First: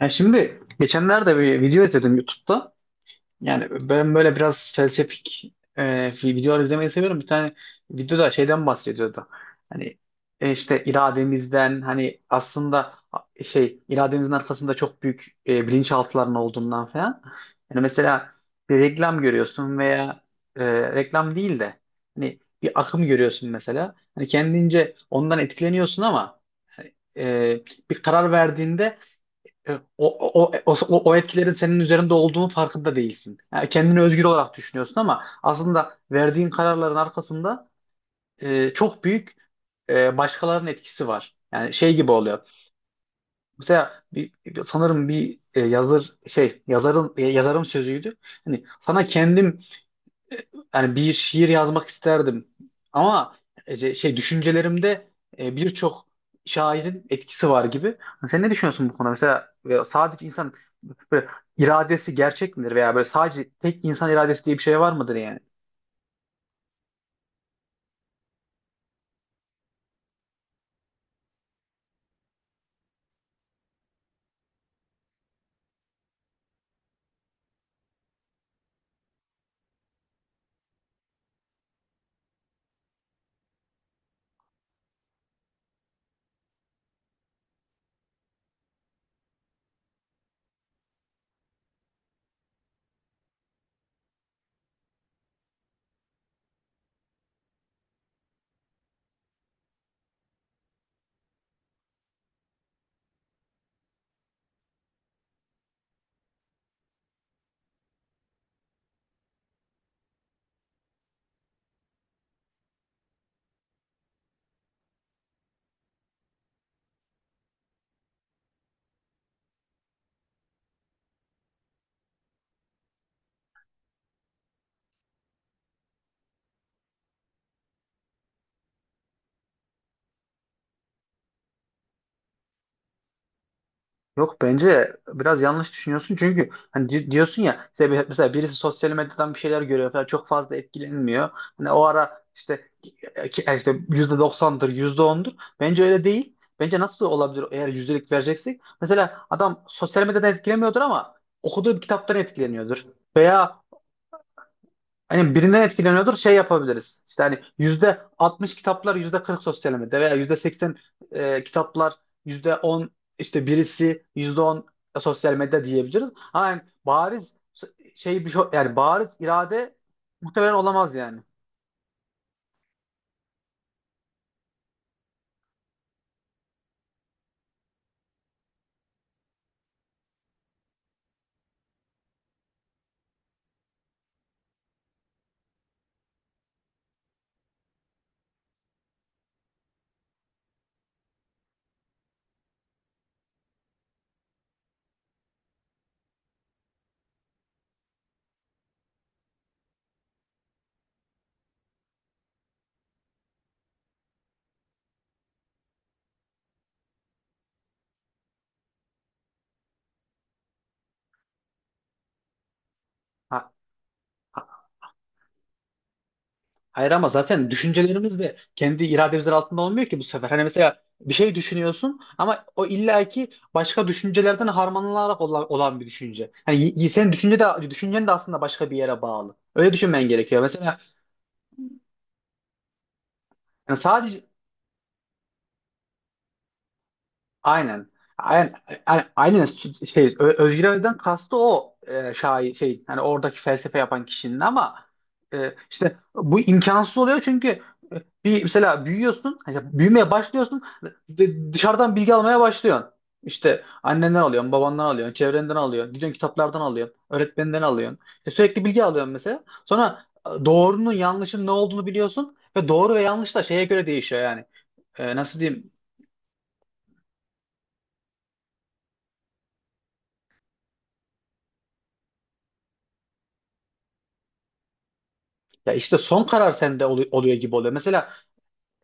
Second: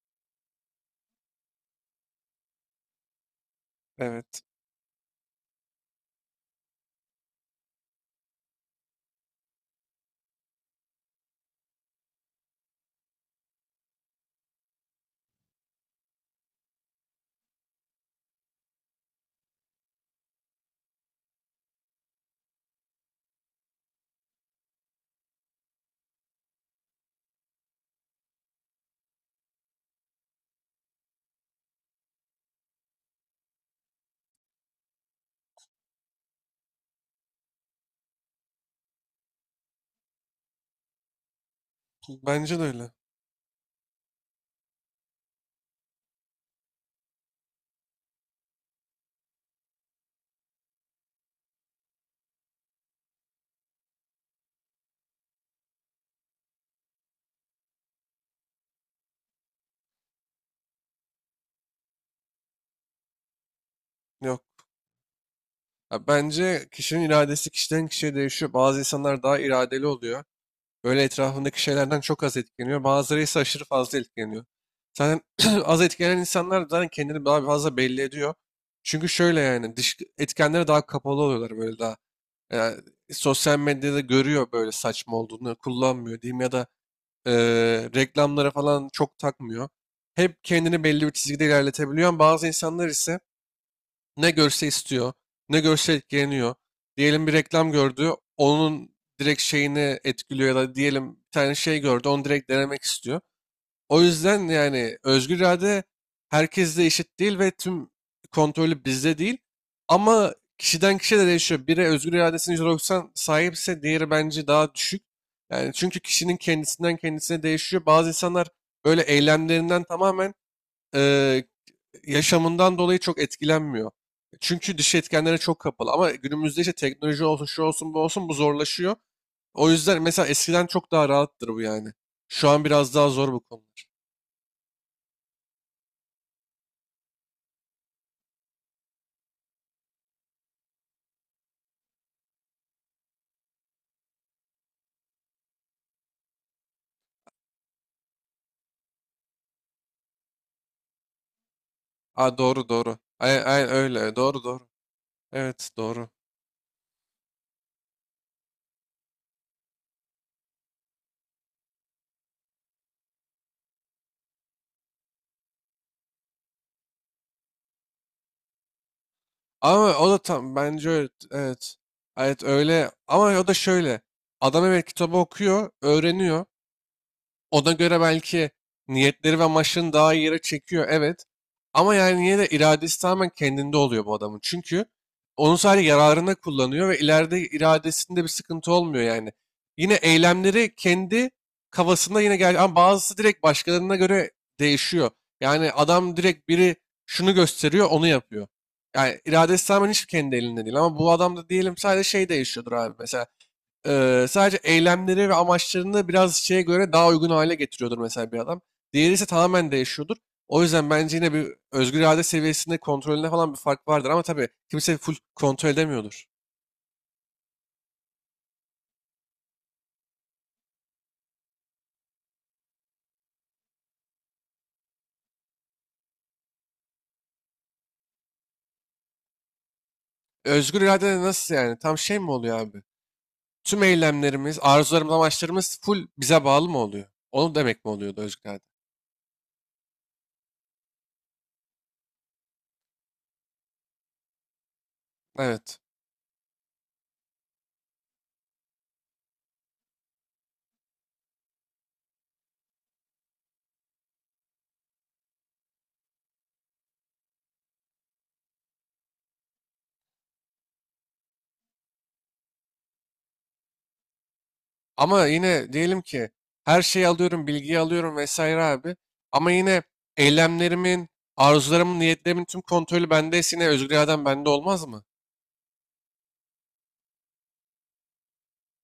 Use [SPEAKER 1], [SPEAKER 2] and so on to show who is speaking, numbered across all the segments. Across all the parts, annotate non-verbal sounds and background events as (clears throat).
[SPEAKER 1] Ya şimdi geçenlerde bir video izledim YouTube'da. Yani ben böyle
[SPEAKER 2] Evet.
[SPEAKER 1] biraz felsefik videolar izlemeyi seviyorum. Bir tane videoda şeyden bahsediyordu. Hani işte irademizden hani aslında şey irademizin arkasında çok büyük bilinçaltıların olduğundan falan. Yani mesela bir reklam görüyorsun veya reklam değil de hani bir akım görüyorsun mesela. Hani kendince ondan etkileniyorsun ama hani, e, bir karar verdiğinde e, O, o, o, e, o o etkilerin senin üzerinde olduğunun farkında değilsin. Yani kendini özgür olarak düşünüyorsun ama aslında verdiğin kararların arkasında çok büyük başkalarının etkisi var. Yani şey gibi oluyor.
[SPEAKER 2] Bence de öyle.
[SPEAKER 1] Mesela sanırım bir e, yazır şey yazarın e, yazarın sözüydü. Hani sana kendim e, yani bir şiir yazmak isterdim ama şey düşüncelerimde birçok şairin etkisi var gibi. Hani sen ne düşünüyorsun bu konuda? Mesela sadece insan böyle iradesi gerçek midir veya böyle sadece tek insan
[SPEAKER 2] Yok.
[SPEAKER 1] iradesi diye bir şey var mıdır yani?
[SPEAKER 2] Ya bence kişinin iradesi kişiden kişiye değişiyor. Bazı insanlar daha iradeli oluyor. Böyle etrafındaki şeylerden çok az etkileniyor. Bazıları ise aşırı fazla etkileniyor. Zaten (clears throat) az etkilenen insanlar zaten kendini daha fazla belli ediyor. Çünkü şöyle yani dış etkenlere daha kapalı oluyorlar böyle daha. Yani sosyal medyada görüyor böyle saçma olduğunu kullanmıyor diyeyim ya da e, reklamlara falan çok takmıyor. Hep kendini belli bir çizgide ilerletebiliyor. Bazı insanlar ise ne görse istiyor, ne görse etkileniyor. Diyelim bir reklam gördü, onun direkt şeyini etkiliyor ya da diyelim bir tane şey gördü, onu direkt denemek istiyor. O yüzden yani özgür irade herkeste eşit değil ve tüm kontrolü bizde değil. Ama kişiden kişiye de değişiyor. Biri özgür iradesinin %90 sahipse diğeri bence daha düşük. Yani çünkü kişinin kendisinden kendisine değişiyor. Bazı insanlar böyle eylemlerinden tamamen eee, yaşamından dolayı çok etkilenmiyor. Çünkü dış etkenlere çok kapalı. Ama günümüzde işte teknoloji olsun, şu olsun, bu olsun bu zorlaşıyor. O yüzden mesela eskiden çok daha rahattır bu yani. Şu an biraz daha zor bu konular.
[SPEAKER 1] Yok, bence biraz yanlış düşünüyorsun, çünkü hani diyorsun ya. Mesela, mesela birisi sosyal medyadan bir şeyler görüyor falan, çok fazla etkilenmiyor. Hani o ara işte işte %90'dır, %10'dur. Bence öyle değil. Bence nasıl olabilir eğer yüzdelik vereceksek? Mesela adam sosyal medyadan etkilemiyordur ama okuduğu bir kitaptan
[SPEAKER 2] Aa, doğru
[SPEAKER 1] etkileniyordur.
[SPEAKER 2] doğru. Ay,
[SPEAKER 1] Veya
[SPEAKER 2] ay, öyle doğru doğru.
[SPEAKER 1] hani birinden
[SPEAKER 2] Evet doğru.
[SPEAKER 1] etkileniyordur, şey yapabiliriz. İşte hani yüzde 60 kitaplar, yüzde 40 sosyal medyada, veya yüzde 80 kitaplar, yüzde 10 işte, birisi yüzde 10 sosyal medya diyebiliriz. Ama yani bariz şey, bir şey yani bariz irade
[SPEAKER 2] Ama o da
[SPEAKER 1] muhtemelen
[SPEAKER 2] tam bence
[SPEAKER 1] olamaz
[SPEAKER 2] öyle.
[SPEAKER 1] yani.
[SPEAKER 2] Evet. Evet öyle. Ama o da şöyle. Adam evet kitabı okuyor, öğreniyor. Ona göre belki niyetleri ve amaçlarını daha iyi yere çekiyor. Evet. Ama yani yine de iradesi tamamen kendinde oluyor bu adamın. Çünkü onu sadece yararına kullanıyor ve ileride iradesinde bir sıkıntı olmuyor yani. Yine eylemleri kendi kafasında yine gel ama bazısı direkt başkalarına göre değişiyor. Yani adam direkt biri şunu gösteriyor, onu yapıyor. Yani iradesi tamamen hiç kendi elinde değil ama bu adamda diyelim sadece şey değişiyordur abi mesela. Sadece eylemleri ve amaçlarını biraz şeye göre daha uygun hale getiriyordur mesela bir adam. Diğeri ise tamamen değişiyordur. O yüzden bence yine bir özgür irade seviyesinde kontrolünde
[SPEAKER 1] Ha,
[SPEAKER 2] falan bir fark vardır ama tabii kimse full kontrol edemiyordur.
[SPEAKER 1] hayır, ama zaten düşüncelerimiz de kendi irademizin altında olmuyor ki bu sefer. Hani mesela bir şey düşünüyorsun, ama o illaki başka düşüncelerden harmanlanarak olan bir düşünce. Hani senin düşüncen de aslında başka bir yere bağlı. Öyle düşünmen gerekiyor. Mesela
[SPEAKER 2] Özgür irade de nasıl yani? Tam şey mi oluyor abi?
[SPEAKER 1] yani
[SPEAKER 2] Tüm
[SPEAKER 1] sadece...
[SPEAKER 2] eylemlerimiz, arzularımız, amaçlarımız full bize bağlı mı oluyor? Onu demek mi
[SPEAKER 1] Aynen.
[SPEAKER 2] oluyordu özgür
[SPEAKER 1] Aynen,
[SPEAKER 2] irade?
[SPEAKER 1] aynen, şey, Özgür Ali'den kastı o, şair şey, hani oradaki felsefe yapan kişinin. Ama
[SPEAKER 2] Evet.
[SPEAKER 1] işte bu imkansız oluyor, çünkü bir mesela büyüyorsun, hani işte büyümeye başlıyorsun, dışarıdan bilgi almaya başlıyorsun. İşte annenden alıyorsun, babandan alıyorsun, çevrenden alıyorsun, gidiyorsun kitaplardan alıyorsun, öğretmeninden alıyorsun. İşte sürekli bilgi alıyorsun mesela. Sonra doğrunun yanlışın ne olduğunu biliyorsun, ve doğru ve yanlış da şeye göre değişiyor yani.
[SPEAKER 2] Ama
[SPEAKER 1] Nasıl diyeyim?
[SPEAKER 2] yine diyelim ki her şeyi alıyorum, bilgiyi alıyorum vesaire abi. Ama yine eylemlerimin, arzularımın, niyetlerimin tüm kontrolü bendeyse yine özgür iradem bende olmaz mı?
[SPEAKER 1] Ya işte son karar sende oluyor gibi oluyor. Mesela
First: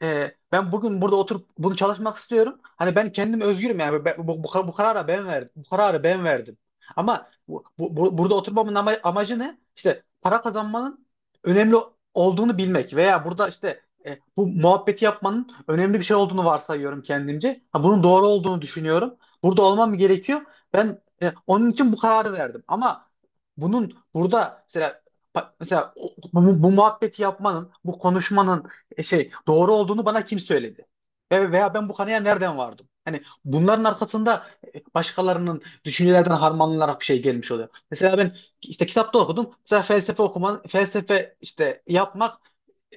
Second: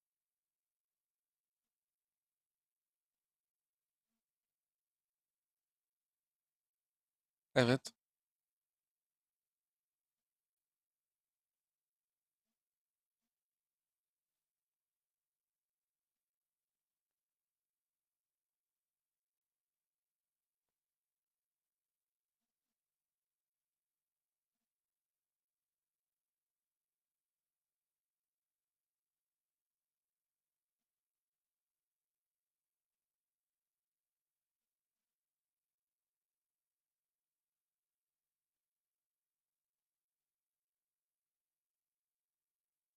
[SPEAKER 1] ben bugün burada oturup bunu çalışmak istiyorum. Hani ben kendim özgürüm yani. Bu karara ben verdim. Bu kararı ben verdim. Ama
[SPEAKER 2] Evet,
[SPEAKER 1] burada oturmamın amacı ne? İşte para kazanmanın önemli olduğunu bilmek, veya burada işte bu muhabbeti yapmanın önemli bir şey olduğunu varsayıyorum kendimce. Ha, bunun doğru olduğunu düşünüyorum. Burada olmam gerekiyor. Ben onun için bu kararı verdim. Ama bunun burada mesela bu muhabbeti yapmanın, bu konuşmanın şey doğru olduğunu bana kim söyledi? Veya ben bu kanıya nereden vardım? Hani bunların arkasında başkalarının düşüncelerden harmanlanarak bir şey gelmiş oluyor. Mesela ben işte kitapta okudum. Mesela felsefe okuman, felsefe işte yapmak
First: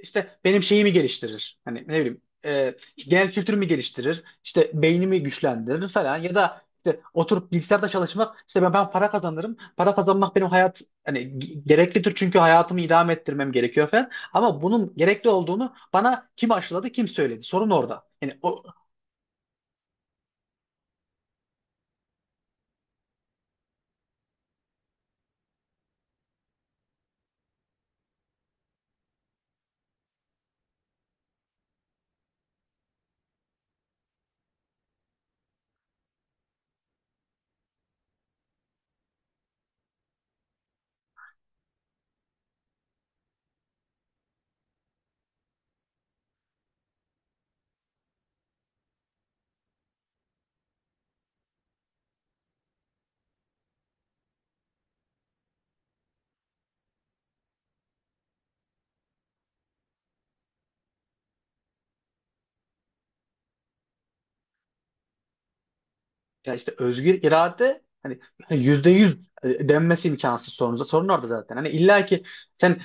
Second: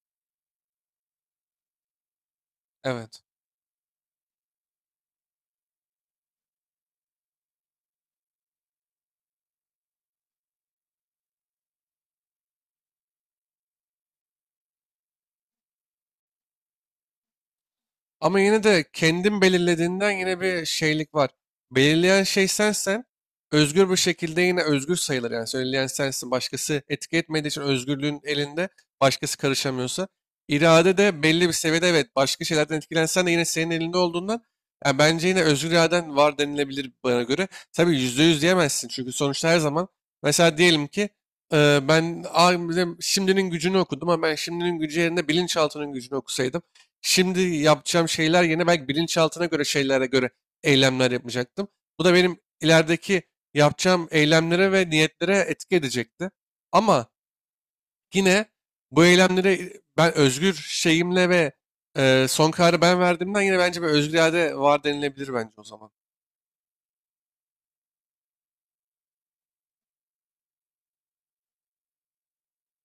[SPEAKER 1] işte benim şeyimi geliştirir. Hani ne bileyim,
[SPEAKER 2] evet.
[SPEAKER 1] genel kültürümü geliştirir. İşte beynimi güçlendirir falan. Ya da işte oturup bilgisayarda çalışmak, işte ben para kazanırım. Para kazanmak benim hayat hani gereklidir, çünkü hayatımı idame ettirmem gerekiyor falan. Ama bunun gerekli olduğunu bana kim aşıladı, kim söyledi? Sorun orada. Yani
[SPEAKER 2] Ama
[SPEAKER 1] o...
[SPEAKER 2] yine de kendin belirlediğinden yine bir şeylik var. Belirleyen şey sensen özgür bir şekilde yine özgür sayılır. Yani söyleyen sensin. Başkası etki etmediği için özgürlüğün elinde başkası karışamıyorsa. İrade de belli bir seviyede evet başka şeylerden etkilensen de yine senin elinde olduğundan yani bence yine özgür iraden var denilebilir bana göre. Tabii yüzde yüz diyemezsin çünkü sonuçta her zaman mesela diyelim ki ben "Aa, bizim şimdinin gücünü okudum ama ben şimdinin gücü yerine bilinçaltının gücünü okusaydım şimdi yapacağım şeyler yerine belki bilinçaltına göre şeylere göre eylemler yapacaktım. Bu da benim ilerideki yapacağım eylemlere ve niyetlere etki edecekti. Ama yine bu eylemleri ben özgür şeyimle ve son kararı ben verdiğimden yine bence bir özgür irade var denilebilir bence o zaman.
[SPEAKER 1] Ya işte özgür irade, hani (laughs) hani %100 denmesi imkansız sorunuza. Sorun orada zaten. Hani illa ki sen,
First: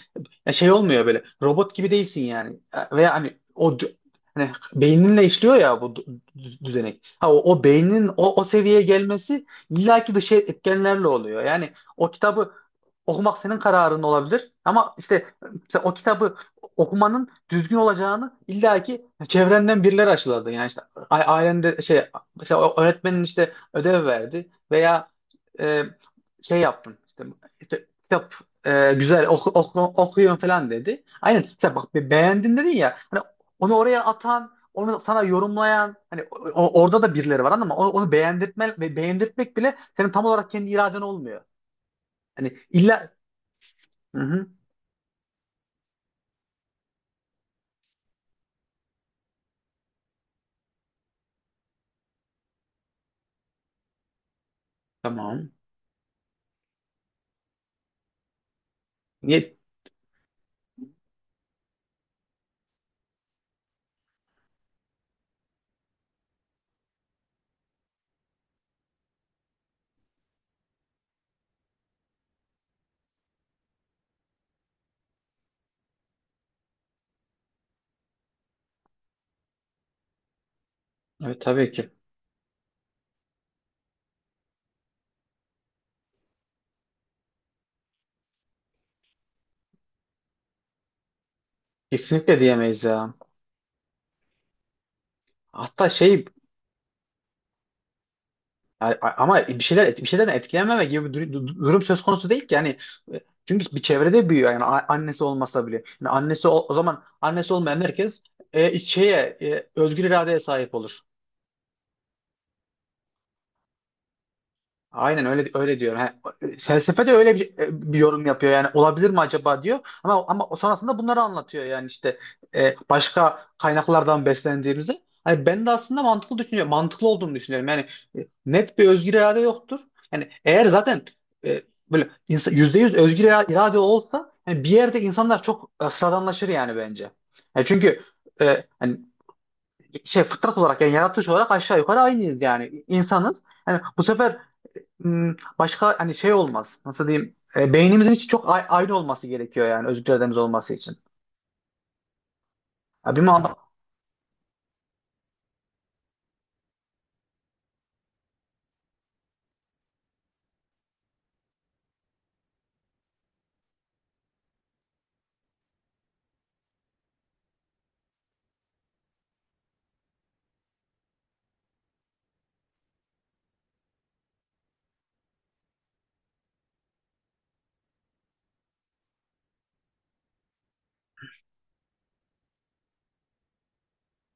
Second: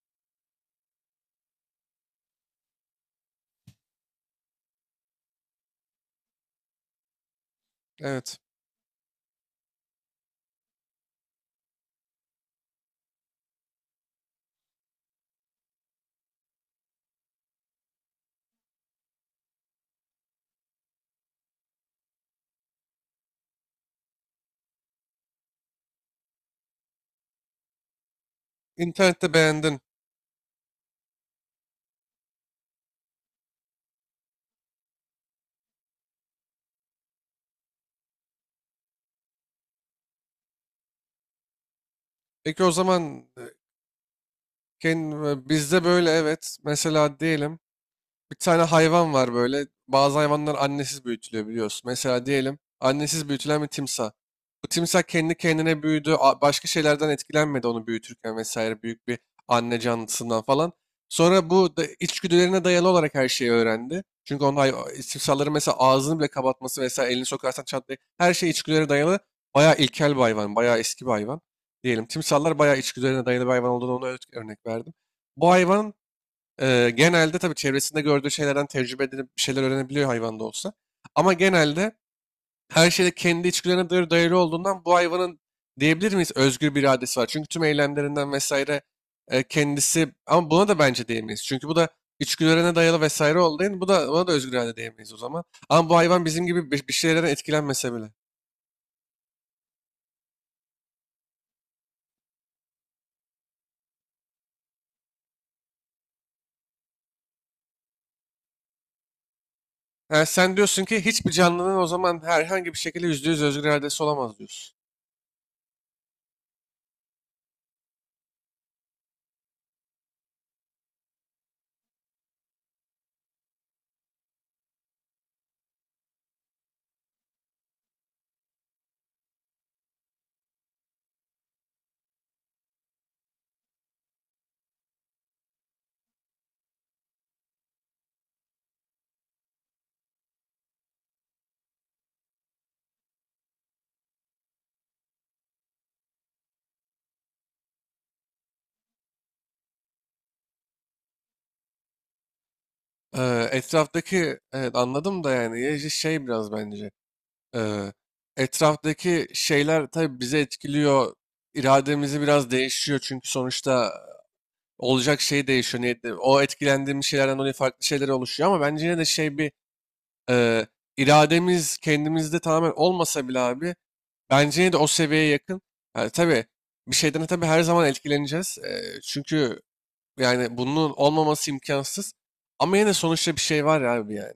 [SPEAKER 1] ya şey olmuyor, böyle robot gibi değilsin yani. Veya hani beyninle işliyor ya bu düzenek. Ha, o beynin,
[SPEAKER 2] Evet.
[SPEAKER 1] o seviyeye gelmesi illa ki dış etkenlerle oluyor. Yani o kitabı okumak senin kararın olabilir. Ama işte mesela o kitabı okumanın düzgün olacağını illaki çevrenden birileri aşıladı. Yani işte ailende şey, mesela o öğretmenin işte ödev verdi veya e, şey yaptın. İşte kitap, güzel
[SPEAKER 2] İnternette beğendin.
[SPEAKER 1] okuyun falan dedi. Aynen. Mesela bak, beğendin dedin ya. Hani onu oraya atan, onu sana yorumlayan, hani orada da birileri var, ama onu beğendirtmek bile senin tam olarak kendi iraden olmuyor. Hani
[SPEAKER 2] Peki o zaman
[SPEAKER 1] illa... Hı hı.
[SPEAKER 2] kend- bizde böyle evet. Mesela diyelim. Bir tane hayvan var böyle. Bazı hayvanlar annesiz büyütülüyor biliyorsun. Mesela diyelim annesiz büyütülen bir timsah. Bu timsah kendi
[SPEAKER 1] Tamam.
[SPEAKER 2] kendine büyüdü. A- Başka şeylerden etkilenmedi onu büyütürken vesaire büyük bir
[SPEAKER 1] Niye?
[SPEAKER 2] anne canlısından falan. Sonra bu da içgüdülerine dayalı olarak her şeyi öğrendi. Çünkü onun hay timsahların mesela ağzını bile kapatması vesaire elini sokarsan çatlayı her şey içgüdülere dayalı. Bayağı ilkel bir hayvan, bayağı eski bir hayvan. Diyelim timsahlar bayağı içgüdülerine dayalı bir hayvan olduğunu ona örnek verdim. Bu hayvan genelde tabii çevresinde gördüğü şeylerden tecrübe edinip bir şeyler öğrenebiliyor hayvan da olsa. Ama
[SPEAKER 1] Evet, tabii ki.
[SPEAKER 2] genelde her şeyde kendi içgüdülerine dayalı olduğundan bu hayvanın diyebilir miyiz özgür bir iradesi var. Çünkü tüm eylemlerinden vesaire kendisi ama buna da bence diyemeyiz. Çünkü bu da
[SPEAKER 1] Kesinlikle
[SPEAKER 2] içgüdülerine
[SPEAKER 1] diyemeyiz
[SPEAKER 2] dayalı
[SPEAKER 1] ya.
[SPEAKER 2] vesaire olduğu için bu da buna da özgür irade diyemeyiz o zaman.
[SPEAKER 1] Hatta
[SPEAKER 2] Ama bu
[SPEAKER 1] şey,
[SPEAKER 2] hayvan bizim gibi bir şeylerden etkilenmese bile.
[SPEAKER 1] ama bir şeyden etkilenmeme gibi bir durum söz konusu değil ki yani. E, Çünkü bir çevrede büyüyor, yani annesi olmasa bile. Yani annesi o zaman annesi olmayan herkes özgür
[SPEAKER 2] Ha,
[SPEAKER 1] iradeye
[SPEAKER 2] sen
[SPEAKER 1] sahip
[SPEAKER 2] diyorsun
[SPEAKER 1] olur.
[SPEAKER 2] ki hiçbir canlının o zaman herhangi bir şekilde yüzde yüz özgür iradesi olamaz diyorsun.
[SPEAKER 1] Aynen öyle öyle diyor. Ha, felsefe de öyle bir yorum yapıyor, yani olabilir mi acaba diyor. Ama sonrasında bunları anlatıyor, yani işte başka kaynaklardan beslendiğimizi. Hani ben de aslında mantıklı düşünüyorum. Mantıklı olduğunu düşünüyorum. Yani net bir özgür irade yoktur. Yani eğer zaten e, böyle insan, %100 özgür irade olsa, yani bir yerde insanlar çok sıradanlaşır yani bence. Yani çünkü hani şey, fıtrat olarak yani yaratılış olarak aşağı yukarı aynıyız yani, insanız. Yani bu sefer başka hani şey olmaz. Nasıl diyeyim? Beynimizin içi çok aynı olması gerekiyor, yani özgür irademiz olması için. Ya bir ma-
[SPEAKER 2] Etraftaki evet anladım da yani ya işte şey biraz bence eee, etraftaki şeyler tabii bizi etkiliyor irademizi biraz değişiyor çünkü sonuçta olacak şey değişiyor niyetli o etkilendiğimiz şeylerden dolayı farklı şeyler oluşuyor ama bence yine de şey bir eee, irademiz kendimizde tamamen olmasa bile abi bence yine de o seviyeye yakın yani tabii bir şeyden tabii her zaman etkileneceğiz. Çünkü yani bunun olmaması imkansız ama yine de sonuçta bir şey var ya abi yani.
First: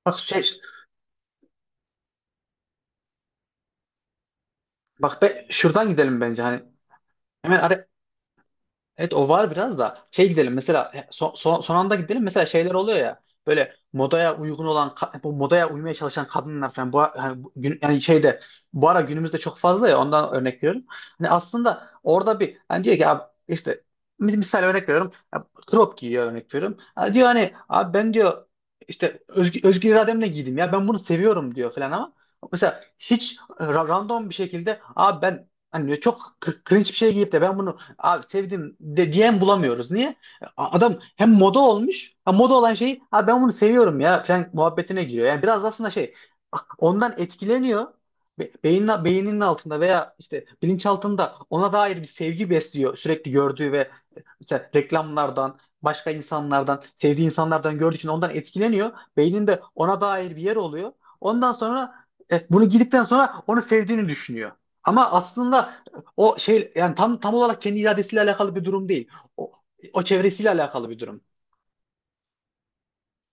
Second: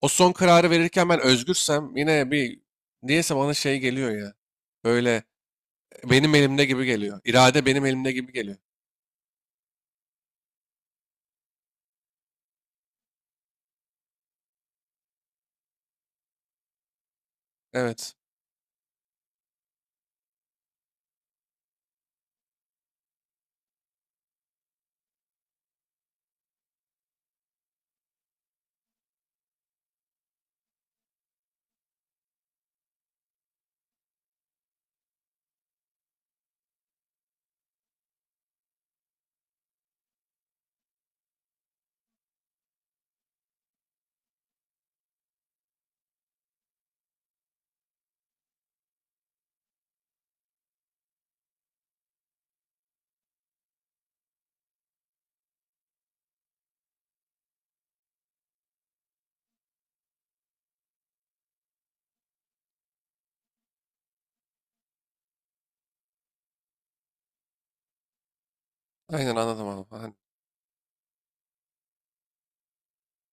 [SPEAKER 2] O
[SPEAKER 1] bak
[SPEAKER 2] son
[SPEAKER 1] şey
[SPEAKER 2] kararı verirken ben özgürsem yine bir niyeyse bana şey geliyor ya.
[SPEAKER 1] bak
[SPEAKER 2] Böyle
[SPEAKER 1] be, şuradan gidelim
[SPEAKER 2] benim
[SPEAKER 1] bence, hani
[SPEAKER 2] elimde gibi geliyor.
[SPEAKER 1] hemen.
[SPEAKER 2] İrade benim elimde gibi geliyor.
[SPEAKER 1] Evet, o var biraz da şey, gidelim mesela son, anda gidelim, mesela şeyler oluyor ya, böyle modaya uygun olan ka- bu modaya uymaya çalışan kadınlar falan, bu yani, yani
[SPEAKER 2] Evet.
[SPEAKER 1] şeyde bu ara günümüzde çok fazla, ya ondan örnek veriyorum. Hani aslında orada bir, hani diyor ki abi, işte misal örnek veriyorum ya, crop giyiyor örnek veriyorum. Ha, diyor hani abi, ben diyor işte özgür irademle giydim ya, ben bunu seviyorum diyor falan. Ama mesela hiç random bir şekilde abi ben, hani diyor, çok cringe bir şey giyip de ben bunu abi sevdim de diyen bulamıyoruz. Niye? Adam hem moda olmuş, ha moda olan şeyi abi ben bunu seviyorum ya falan muhabbetine giriyor. Yani biraz aslında şey, ondan etkileniyor. Beyninin altında veya işte bilinçaltında ona dair bir sevgi besliyor, sürekli gördüğü ve işte reklamlardan, başka insanlardan, sevdiği insanlardan gördüğü için ondan etkileniyor. Beyninde ona dair bir yer oluyor. Ondan sonra bunu girdikten sonra onu sevdiğini düşünüyor. Ama aslında o şey yani tam olarak kendi iradesiyle alakalı bir durum değil.
[SPEAKER 2] Aynen
[SPEAKER 1] O,
[SPEAKER 2] anladım
[SPEAKER 1] o
[SPEAKER 2] abi.
[SPEAKER 1] çevresiyle alakalı bir durum.